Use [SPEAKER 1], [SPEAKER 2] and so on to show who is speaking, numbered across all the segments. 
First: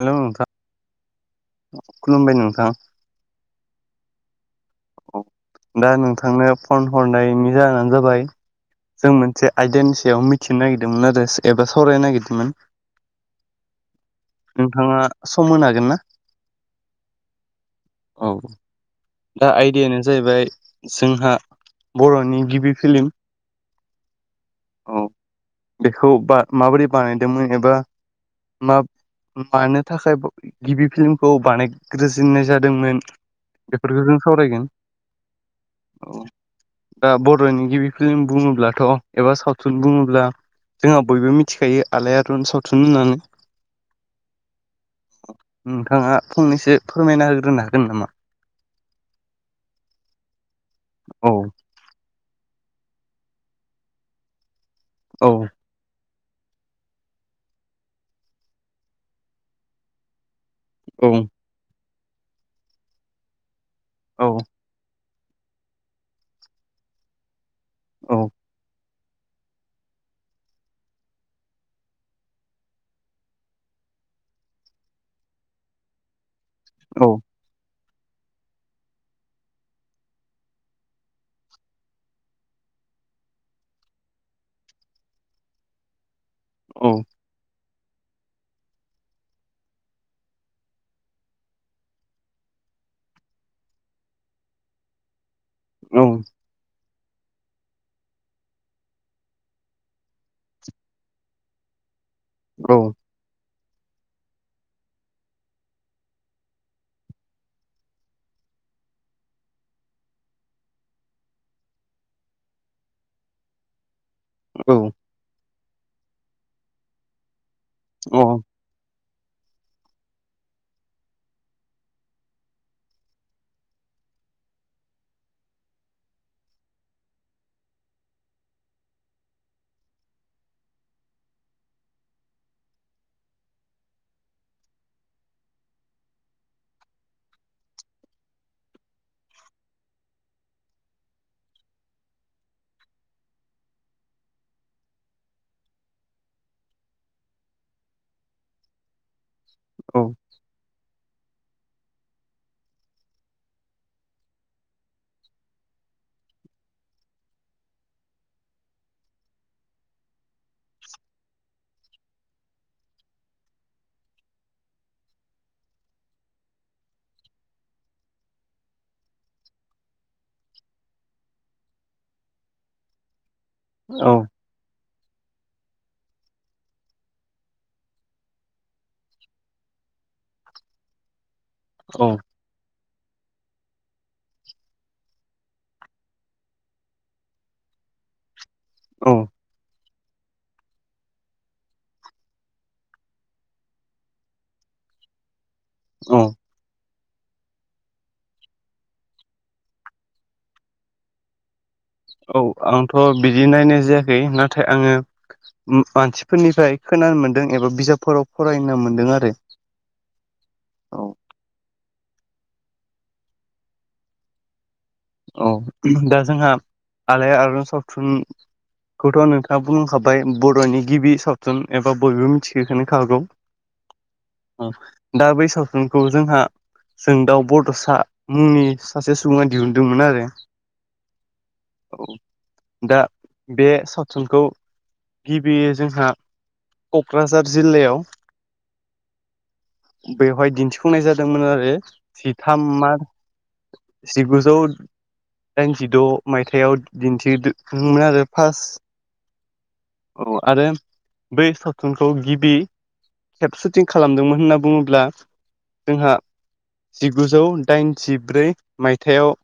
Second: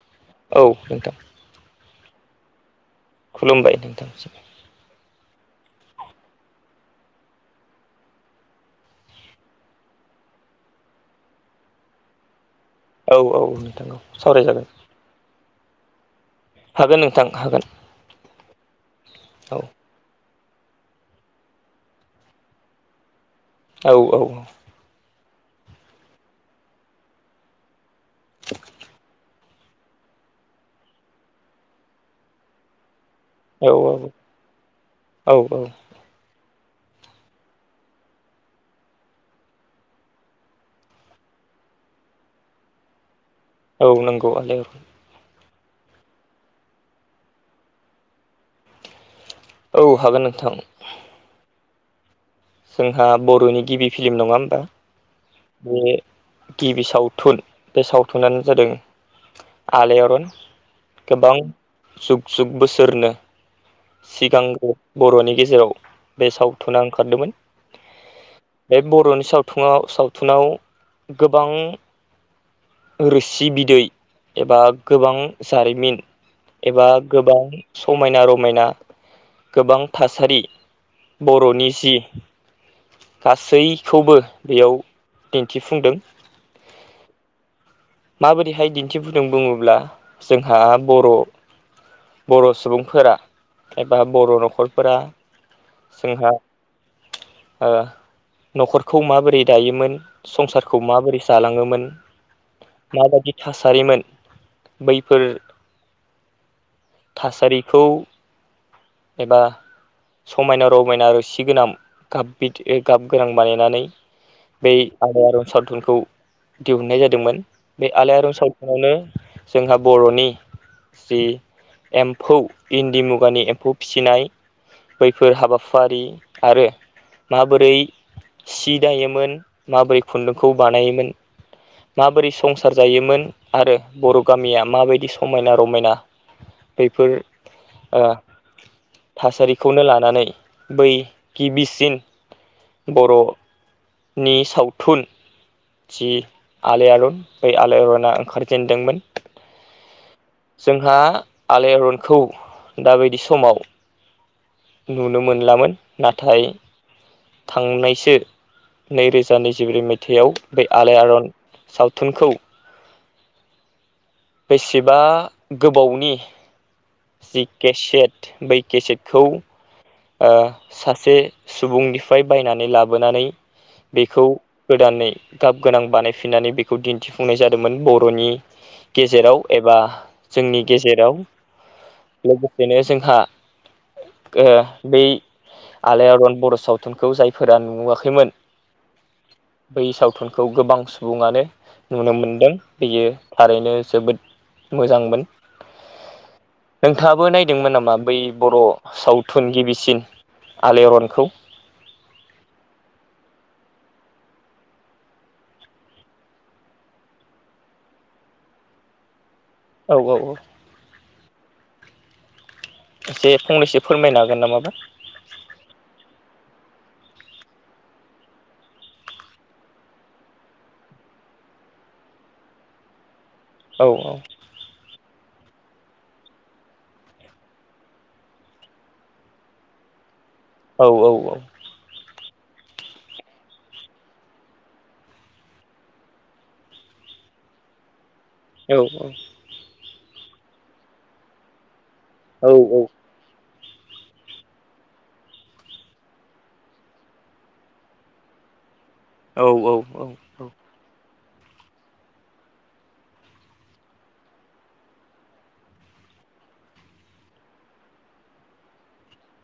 [SPEAKER 1] Hello नों
[SPEAKER 2] औ नोंथां।
[SPEAKER 1] खुलुमबाय नोंथां।
[SPEAKER 2] खुलुमबाय नोंथांसिम।
[SPEAKER 1] दा नोंथांनो फन हरनायनि जाहोनानो जाबाय। जों मोनसे आयदानि सायाव मिथिनो नागिरदोंमोन आरो एबा सावरायनो नागिरदोंमोन।
[SPEAKER 2] औ औ औ नोंथां सावरायजागोन।
[SPEAKER 1] नोंथाङा सम होनो हागोन ना?
[SPEAKER 2] हागोन नोंथां हागोन।
[SPEAKER 1] औ दा
[SPEAKER 2] औ
[SPEAKER 1] आयडायानो जाहैबाय जोंहा बर'नि गिबि फिल्म।
[SPEAKER 2] औ औ।
[SPEAKER 1] औ बेखौ माबोरै बानायदोंमोन एबा मा मानो थाखाय गिबि फिल्मखौ बानायग्रोजोननाय जादोंमोन। बेफोरखो जों
[SPEAKER 2] औ
[SPEAKER 1] सावरायगोन औ दा बरनि गिबि फिल्म बुङोब्लाथ' एबा सावथुन बुङोब्ला जोंहा बयबो मिथिखायो आलायारन सावथुन होननानै।
[SPEAKER 2] औ नंगौ आलायारन।
[SPEAKER 1] नोंथाङा फंनैसो फोरमायना होग्रोनो हागोन नामा?
[SPEAKER 2] औ हागोन नोंथां।
[SPEAKER 1] औ।
[SPEAKER 2] जोंहा बर'नि गिबि फिल्म नङा होनबा?
[SPEAKER 1] औ।
[SPEAKER 2] बे गिबि सावथुन बे सावथुनानो जादों आलायारन
[SPEAKER 1] औ
[SPEAKER 2] गोबां जुग जुग बोसोरनो
[SPEAKER 1] औ
[SPEAKER 2] सिगांग्रो बर'नि गेजेराव बे सावथुना ओंखारदोमोन।
[SPEAKER 1] औ।
[SPEAKER 2] बे बर'नि सावथुङाव सावथुनाव गोबां रोसि बिदै एबा गोबां जारिमिन एबा
[SPEAKER 1] औ
[SPEAKER 2] गोबां समायना रमायना गोबां थासारि बर'नि जि गासैखौबो बेयाव दिन्थिफुंदों।
[SPEAKER 1] औ।
[SPEAKER 2] माबोरैहाय दिन्थिबुदों बुङोब्ला जोंहा बर' बर' सुबुंफोरा एबा बर' न'खरफोरा
[SPEAKER 1] औ
[SPEAKER 2] जोंहा ओ न'खरखौ माबोरै दायोमोन संसारखौ माबोरै जालाङोमोन
[SPEAKER 1] औ।
[SPEAKER 2] माबादि थासारिमोन बैफोर थासारिखौ एबा समायना रमायना रोसि गोनाम गाब बिदि ओ गाब गोनां बानायनानै
[SPEAKER 1] औ
[SPEAKER 2] बै आलायारन सावथुनखौ दिहुननाय जादोंमोन बे
[SPEAKER 1] औ
[SPEAKER 2] आलायारन साव आवनो जोंहा बर'नि जि एम्फौ इन्दि मुगानि एम्फौ फिसिनाय बैफोर हाबाफारि आरो माबोरै सि दायोमोन माबोरै खुन्दुंखौ बानायोमोन माबोरै संसार जायोमोन आरो बर' गामिया माबायदि समायना रमायना बैफोर ओ थासारिखौनो लानानै बै गिबिसिन बर' नि सावथुन जि आलायारन बै आलायारना ओंखारजेनदोंमोन। जोंहा आलायारनखौ दाबादि समाव नुनो मोनलामोन नाथाय थांनायसो नैरोजा नैजिब्रै मायथाइयाव बे आलायारन सावथुनखौ बेसेबा गोबावनि जि केसेट बै केसेटखौ ओ सासे सुबुंनिफ्राय बायनानै लाबोनानै बेखौ गोदानै गाब गोनां बानायफिननानै बेखौ दिन्थिफुंनाय जादोंमोन बर'नि गेजेराव एबा जोंनि गेजेराव।
[SPEAKER 1] औ।
[SPEAKER 2] लोगोसेनो जोंहा बै आलायारन बर' सावथुनखौ जायफोरा नुवाखैमोन
[SPEAKER 1] औ।
[SPEAKER 2] बै सावथुनखौ गोबां सुबुङानो नुनो मोनदों बेयो थारैनो जोबोद मोजांमोन
[SPEAKER 1] औ।
[SPEAKER 2] नोंथाङाबो नायदोंमोन नामा बै बर' सावथुन गिबिसिन आलायारनखौ?
[SPEAKER 1] औ आंथ' बिदि नायनाय जायाखै। नाथाय आङो ओम मानसिफोरनिफ्राय खोनानो मोनदों एबा बिजाबफोराव फरायनो मोनदों आरो।
[SPEAKER 2] औ औ औ।
[SPEAKER 1] औ।
[SPEAKER 2] एसे फंनैसो फोरमायनो हागोन नामाबा?
[SPEAKER 1] औ दा जोंहा आलायारन सावथुन खौथ' नोंथाङा बुंखाबाय बर'नि गिबि सावथुन एबा बयबो मिथिखखो खागौ।
[SPEAKER 2] औ औ।
[SPEAKER 1] दा बै सावथुनखौ जोंहा जों दाउ बड'सा मुंनि सासे सुबुङा दिहुनदोंमोन आरो
[SPEAKER 2] औ औ औ।
[SPEAKER 1] औ। दा बे सावथुनखौ गिबि जोंहा क'क्राझार जिल्लायाव
[SPEAKER 2] औ औ।
[SPEAKER 1] बेवहाय दिन्थिफुंनाय जादोंमोन आरो
[SPEAKER 2] औ
[SPEAKER 1] जिथाम मार्च सिगुजौ दाइनजिद' मायथाइाव दिन्थिमोन आरो फार्स्ट
[SPEAKER 2] औ औ।
[SPEAKER 1] औ आरो बै सावथुनखौ गिबि खेप सुटिं खालामदोंमोन होनना बुङोब्ला जोंहा जिगुजौ दाइनजिब्रै मायथाइयाव।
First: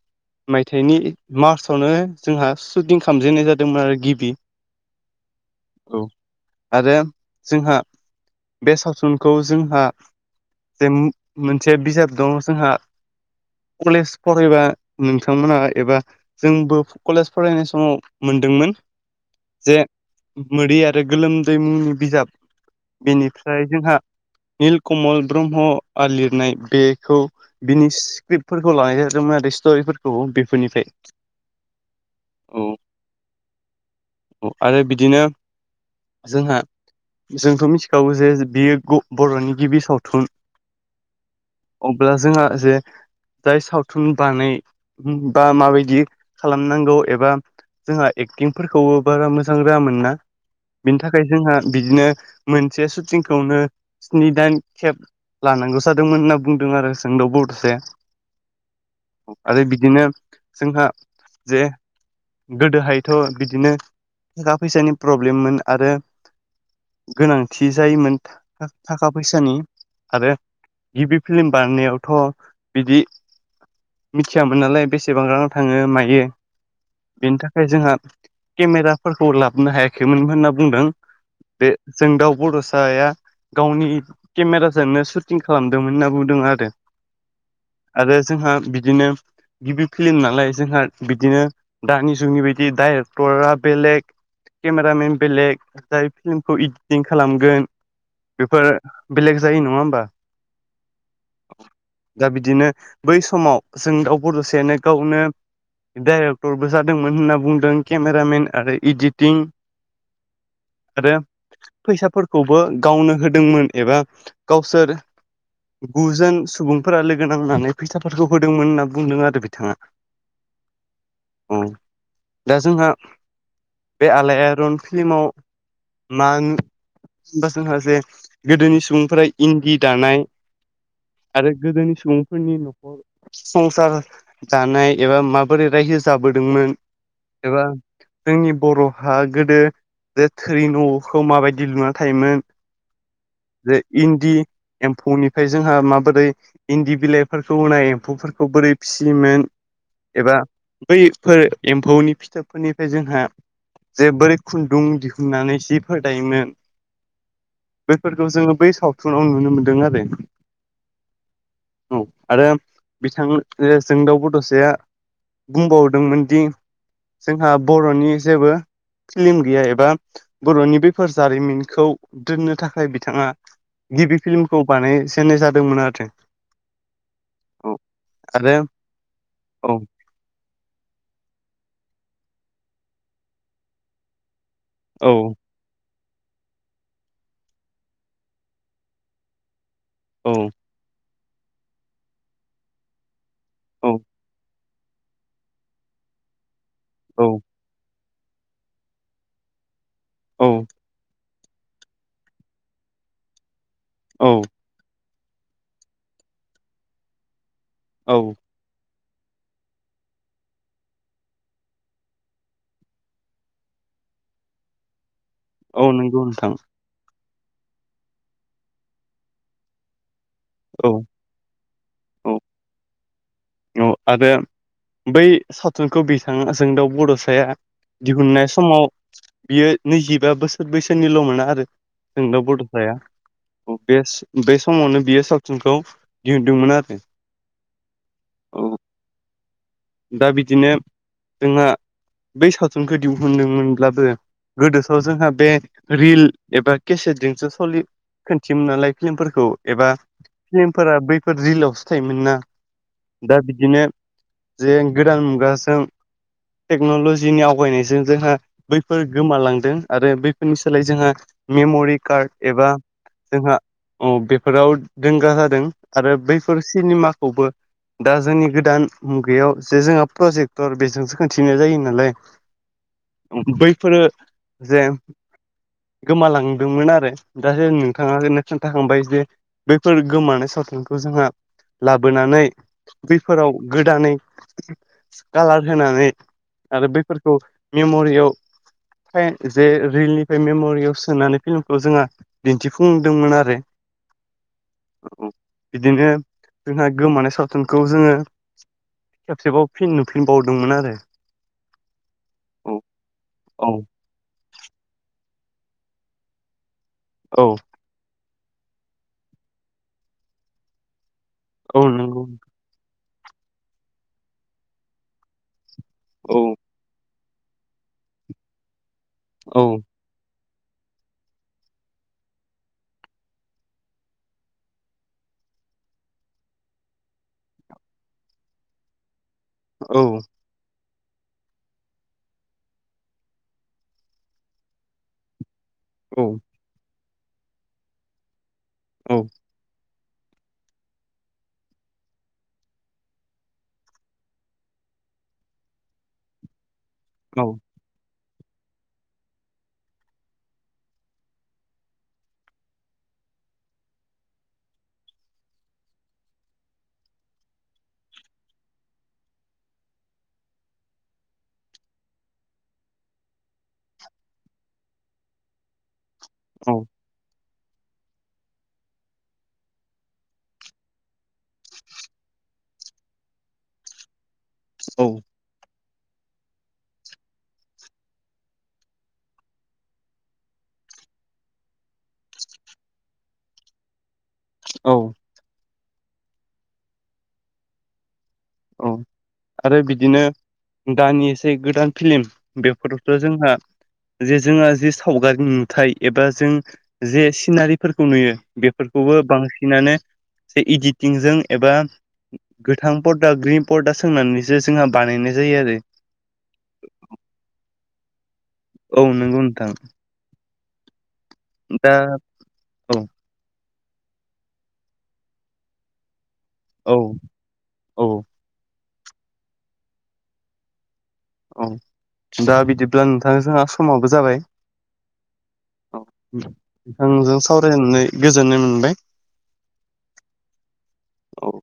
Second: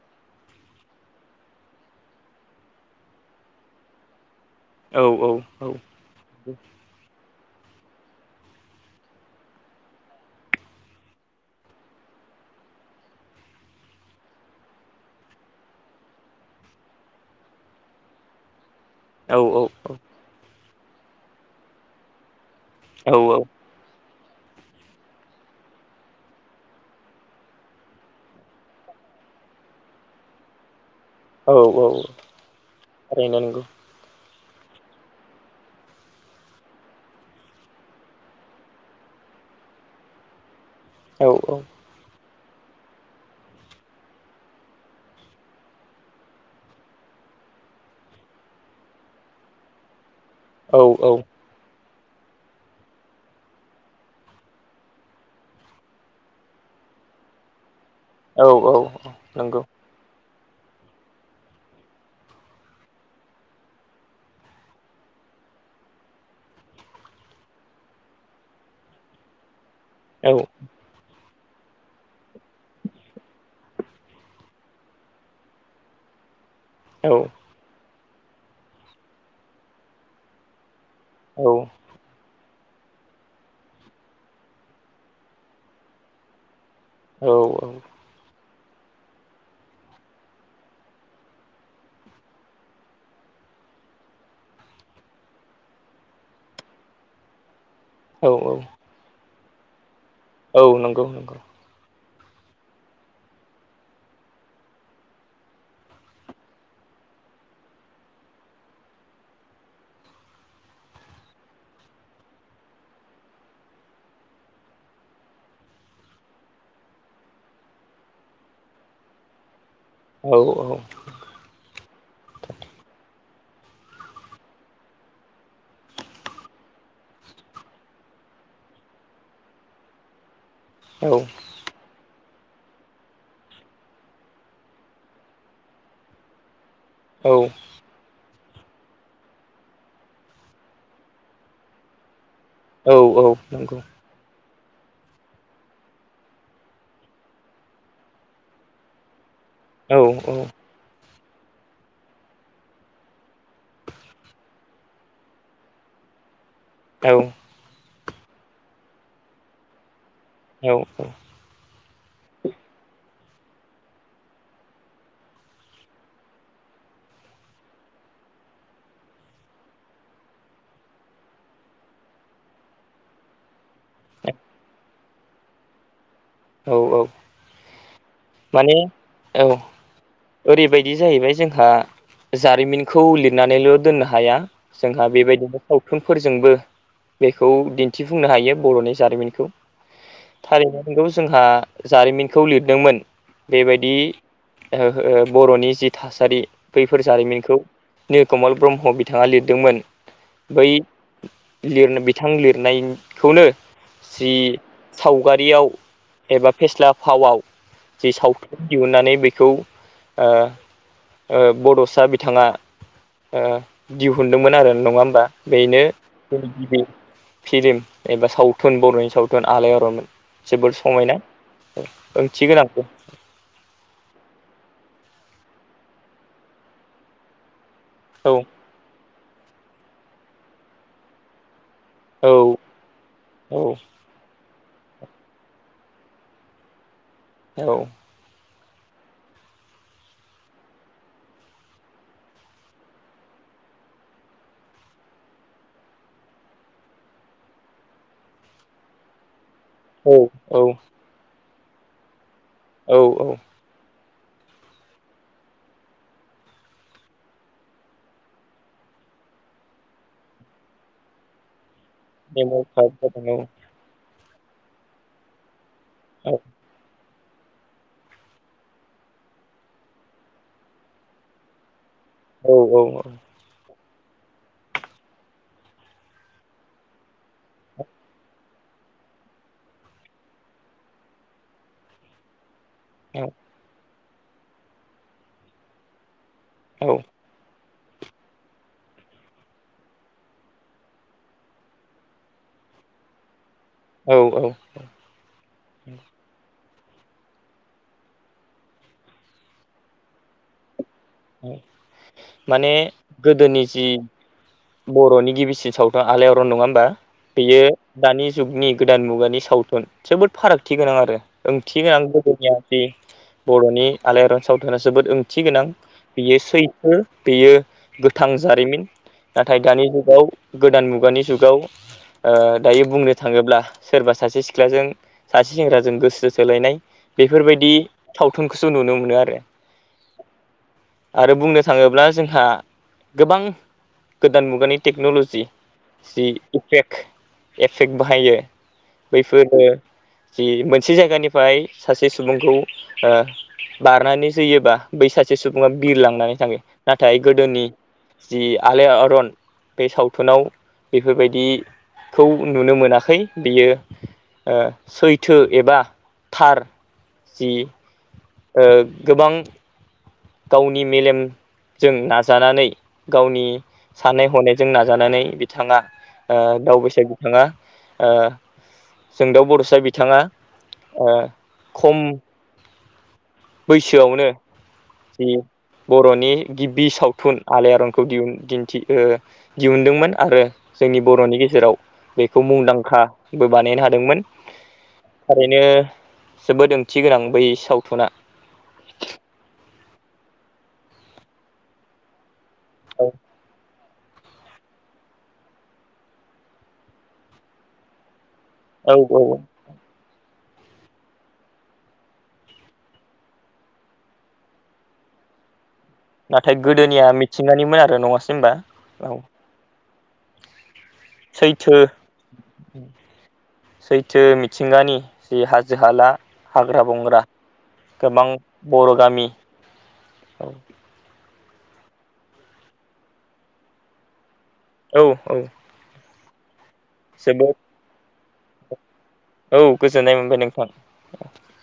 [SPEAKER 1] मायथाइनि मार्चआवनो जोंहा सुटिं खालामामजेननाय जादोंमोन आरो गिबि
[SPEAKER 2] औ औ औ।
[SPEAKER 1] औ आरो जोंहा बे सावथुनखौ जोंहा जे मोनसे बिजाब दं जोंहा कलेज फरायबा नोंथांमोनहा एबा जोंबो कलेज फरायनाय समाव मोनदोंमोन।
[SPEAKER 2] औ औ
[SPEAKER 1] जे
[SPEAKER 2] औ।
[SPEAKER 1] मोदै आरो गोलोमदै मुंनि बिजाब बेनिफ्राय जोंहा निल कमल ब्रह्मआ लिरनाय बेखौ। बिनि स्क्रिप्टफोरखौ लानाय जादोंमोन आरो स्ट'रिफोरखौ बेफोरनिफ्राय।
[SPEAKER 2] औ औ औ
[SPEAKER 1] औ
[SPEAKER 2] नंगौ नंगौ।
[SPEAKER 1] आरो बिदिनो जोंहा जोंथ' मिथिखागौ जे बियो बर'नि गिबि सावथुन
[SPEAKER 2] औ औ।
[SPEAKER 1] अब्ला जोंहा जे जाय सावथुन बानाय बा माबायदि खालामनांगौ एबा जोंहा एक्टिंफोरखौबो बारा मोजां रोङामोन ना बिनि
[SPEAKER 2] औ
[SPEAKER 1] थाखाय जोंहा बिदिनो मोनसे शुटिंखौनो स्नि दान खेब लानांगौ जादोंमोन होनना बुंदों आरो सोंदाव ब'साया
[SPEAKER 2] औ औ नंगौ
[SPEAKER 1] आरो बिदिनो जोंहा जे गोदोहायथ' बिदिनो थाखा फैसानि प्रब्लेममोन आरो गोनांथि जायोमोन थाखा फैसानि आरो
[SPEAKER 2] औ
[SPEAKER 1] गिबि फिल्म बानायनायावथ' बिदि मिथियामोन नालाय बेसेबां रां थाङो मायो।
[SPEAKER 2] औ
[SPEAKER 1] बेनि थाखाय जोंहा केमेराफोरखौ लाबोनो हायाखैमोन होनना बुंदों।
[SPEAKER 2] औ
[SPEAKER 1] बे जोंदाउ बड'साया। गावनि केमेराजोननो सुटिं खालामदोंमोन होनना बुंदों आरो।
[SPEAKER 2] औ औ।
[SPEAKER 1] आरो जोंहा बिदिनो गिबि फिल्म नालाय जोंहा बिदिनो दानि जुगनि बायदि डाइरेक्टरा बेलेग केमेरामेन बेलेग जाय फिल्मखौ इदिटिं खालामगोन
[SPEAKER 2] औ औ
[SPEAKER 1] बेफोर बेलेग जायो नङा होमबा?
[SPEAKER 2] औ नंगौ नंगौ।
[SPEAKER 1] दा बिदिनो बै समाव जोंदाउ बडसायानो गावनो डाइरेक्टरबो जादोंमोन होनना बुंदों केमेरामेन आरो इदिटिं आरो फैसाफोरखौबो गावनो होदोंमोन एबा गावसोर गुजोन सुबुंफोरा लोगो नांनानै फैसाफोरखौ होदोंमोन होनना बुंदों आरो बिथाङा।
[SPEAKER 2] औ औ।
[SPEAKER 1] उ दा जोंहा बे आलायारन फिल्माव मान होनबा जोंहा जे गोदोनि सुबुंफोरा इन्दि दानाय
[SPEAKER 2] औ।
[SPEAKER 1] आरो गोदोनि सुबुंफोरनि न'खर संसार जानाय एबा माबोरै रायजो जाबोदोंमोन
[SPEAKER 2] औ
[SPEAKER 1] एबा जोंनि बर'हा गोदो जे थोरि न'खौ माबायदि लुना थायोमोन
[SPEAKER 2] औ औ नंगौ
[SPEAKER 1] जे इन्दि एम्फौनिफ्राय जोंहा माबोरै इन्दि बिलाइफोरखौ होनाय एम्फौफोरखौ बोरै फिसियोमोन
[SPEAKER 2] औ
[SPEAKER 1] एबा बैफोर एम्फौनि फिथोबफोरनि बे जोंहा जे बोरै खुन्दुं दिहुननानै सिफोर दायोमोन
[SPEAKER 2] औ।
[SPEAKER 1] बेफोरखौ जोङो बै सावथुनाव नुनो मोन्दों आरो।
[SPEAKER 2] औ औ।
[SPEAKER 1] औ आरो बिथां जोंदाउ बडसाया बुंबावदोंमोन दि जोंहा बर'नि जेबो फिल्म गैया एबा बर'नि बेफोर जारिमिनखौ दोननो थाखाय बिथाङा गिबि फिल्मखौ बानाय जेननाय जादोंमोन आरो।
[SPEAKER 2] औ औ।
[SPEAKER 1] औ। आरो
[SPEAKER 2] माने औ। ओरैबायदि जाहैबाय जोंहा जारिमिनखौ लिरनानैल' दोननो हाया जोंहा
[SPEAKER 1] औ
[SPEAKER 2] बेबायदिनो सावथुनफोरजोंबो बेखौ दिन्थिफुंनो हायो बर'नि जारिमिनखौ।
[SPEAKER 1] औ।
[SPEAKER 2] नोंगौ जोंहा जारिमिनखौ लिरदोंमोन बेबायदि
[SPEAKER 1] औ
[SPEAKER 2] ओ ओ बर'नि जि थासारि बैफोर
[SPEAKER 1] औ
[SPEAKER 2] जारिमिनखौ निलकमल ब्रह्म बिथाङा लिरदोंमोन बै
[SPEAKER 1] औ
[SPEAKER 2] लिरनो बिथां लिरनायखौनो जि
[SPEAKER 1] औ
[SPEAKER 2] सावगारियाव एबा फेस्ला फावाव जि
[SPEAKER 1] औ
[SPEAKER 2] सावथुन दिहुन्नानै बेखौ ओ ओ बड'सा बिथाङा ओ दिहुनदोंमोन आरो नङा होमबा? बेनो
[SPEAKER 1] औ नंगौ नोंथां
[SPEAKER 2] गिबि फिल्म एबा सावथुन बर'नि सावथुन आलायारनमोन। जोबोद
[SPEAKER 1] औ
[SPEAKER 2] समायना
[SPEAKER 1] औ
[SPEAKER 2] ओंथि गोनां।
[SPEAKER 1] औ आरो बै सावथुनखौ बिथां जोंदाउ बड'साया
[SPEAKER 2] औ
[SPEAKER 1] दिहुननाय समाव बियो नैजिबा बोसोर बैसोनिल'मोन आरो।
[SPEAKER 2] औ
[SPEAKER 1] जोंदाव बड'साया
[SPEAKER 2] औ
[SPEAKER 1] बेस्ट बे समावनो बियो सावथसिुनखौ दिहुनदोंमोन आरो
[SPEAKER 2] औ।
[SPEAKER 1] औ। दा बिदिनो जोंहा बै सावथुनखौ दिहहुनदोंमोनब्लाबो गोदोथ जोंहा बे रिल एबा केसेटजोंसो सलि खोनन्थियोमोन नालाय फिल्मफोरखौ एबा
[SPEAKER 2] औ औ
[SPEAKER 1] फनेमफोरा बैफोर रिलावसो थायोमोन ना
[SPEAKER 2] औ औ
[SPEAKER 1] दा बिदिनो जे गोदान मुगाजों टेक्न'लजिनि आवगायनायजों जोंहा बैफोर गोमालांदों आरो बैफोरनि सोलाय जोंहा मेम'रि कार्ड
[SPEAKER 2] मेमरि
[SPEAKER 1] एबा
[SPEAKER 2] कार्ड जादों
[SPEAKER 1] जोंहा औ बेफोराव दोंगा जादों आरो बैफोर सिनेमा खौबो दा जोंनि गोदान बेयाव जे जोंहा प्रजेक्टर बेजोंसो खोनन्थिनाय जायो नालाय
[SPEAKER 2] औ औ औ
[SPEAKER 1] बैफोरो जे गोमालांदोंमोन आरो दा ज नोंथाङानो खोन्थाखांबाय जे बेफोर गोमानाय सावथुनखौ जोंहा लाबोनानै बेफोराव गोदानै कालार होनानै आरो
[SPEAKER 2] औ
[SPEAKER 1] बेफोर खौ मेम'रियाव जे रिलनिफ्राय मेम'रियाव सोनानै फिल्मखौ जोंङहा दिन्थिफुंदोंमोन आरो
[SPEAKER 2] औ औ औ
[SPEAKER 1] बिदिनो जोंहा गोमानाय सावथुनखौ जोङो खेबसेबाव फिन नुफिनबावदोंमोन आरो
[SPEAKER 2] माने
[SPEAKER 1] औ
[SPEAKER 2] गोदोनि
[SPEAKER 1] औ
[SPEAKER 2] जि बर'नि गिबिसिन सावथुन आलायारन नङा होमबा
[SPEAKER 1] औ
[SPEAKER 2] बेयो दानि जुगनि गोदान मुगानि सावथुन जोबोद फारागथि गोनां आरो
[SPEAKER 1] औ
[SPEAKER 2] ओंथि गोनां
[SPEAKER 1] नंगौ
[SPEAKER 2] गोदोनिया बर'नि आलायारन सावथुना जोबोद ओंथि गोनां बियो
[SPEAKER 1] औ
[SPEAKER 2] सैथो बेयो गोथां जारिमिन
[SPEAKER 1] औ
[SPEAKER 2] नाथाय दानि जुगाव गोदान मुगानि जुगाव ओ दायो बुंनो थाङोब्ला सोरबा सासे सिख्लाजों सासे सेंग्राजों गोसो सोलायनाय बेफोरबायदि सावथुनखौसो नुनो मोनो आरो
[SPEAKER 1] औ
[SPEAKER 2] आरो बुंनो थाङोब्ला जोंहा गोबां गोदान मुगानि टेक्न'ल'जि जि
[SPEAKER 1] औ
[SPEAKER 2] इफेक्ट एफेक्ट बाहायो
[SPEAKER 1] औ
[SPEAKER 2] बैफोरो जि मोनसे जायगानिफ्राय सासे सुबुंखौ बारनानै जोयोबा बै सासे सुबुङा बिरलांनानै थाङो नाथाय गोदोनि
[SPEAKER 1] औ
[SPEAKER 2] जि आलायारन बे सावथुनाव बेफोरबायदि खौ नुनो मोनाखै बियो सैथो एबा थार जि गोबां गावनि मेलेम जों नाजानानै गावनि साननाय हनायजों नाजानानै बिथाङा ओ दावबायैसाग बिथांङा जोंदाउ बर'सा बिथाङा खम बैसोआवनो
[SPEAKER 1] औ
[SPEAKER 2] बर'नि गिबि सावथुन आलायारनखौ दिहुन दिन्थि दिहुनदोंमोन आरो जोंनि बर'नि गेजेराव बेखौ मुंदांखाबो बानायनो हादोंमोन
[SPEAKER 1] औ
[SPEAKER 2] थारैनो जोबोद ओंथि गोनां बै सावथुना
[SPEAKER 1] औ आरो बिदिनो दानि एसे गोदान फिल्म
[SPEAKER 2] औ
[SPEAKER 1] बेफोबोथ' जोंहा जे जोंहा जे सावगारि नुथाय एबा जों जे सिनारिफोरखौ नुयो
[SPEAKER 2] औ
[SPEAKER 1] बेफोरखौबो
[SPEAKER 2] औ
[SPEAKER 1] बांसिनानो ए इदििटिंजों एबा गोथांफोर ग्रिन बर्डआ सोंनानैसो जोंहा बानायनाय जायो आरो
[SPEAKER 2] नाथाय गोदोनिया मिथिंगानिमोन आरो नङासै होनबा
[SPEAKER 1] औ नोंगौ नोंथां
[SPEAKER 2] सैथो
[SPEAKER 1] दा औ
[SPEAKER 2] सैथो मिथिंगानि जि हाजो हालाऔद हाग्रा
[SPEAKER 1] औ
[SPEAKER 2] बंग्रा
[SPEAKER 1] औ
[SPEAKER 2] गोबां बर' गामि औ
[SPEAKER 1] औ दा बिदिब्ला नोंथांजोंहा समावो जाबाय
[SPEAKER 2] औ औ
[SPEAKER 1] औ नोंजों
[SPEAKER 2] जोबोद
[SPEAKER 1] सावरायनानै गोजोननाय मोनबाय
[SPEAKER 2] औ गोजोननाय मोनबाय नोंथा
[SPEAKER 1] औ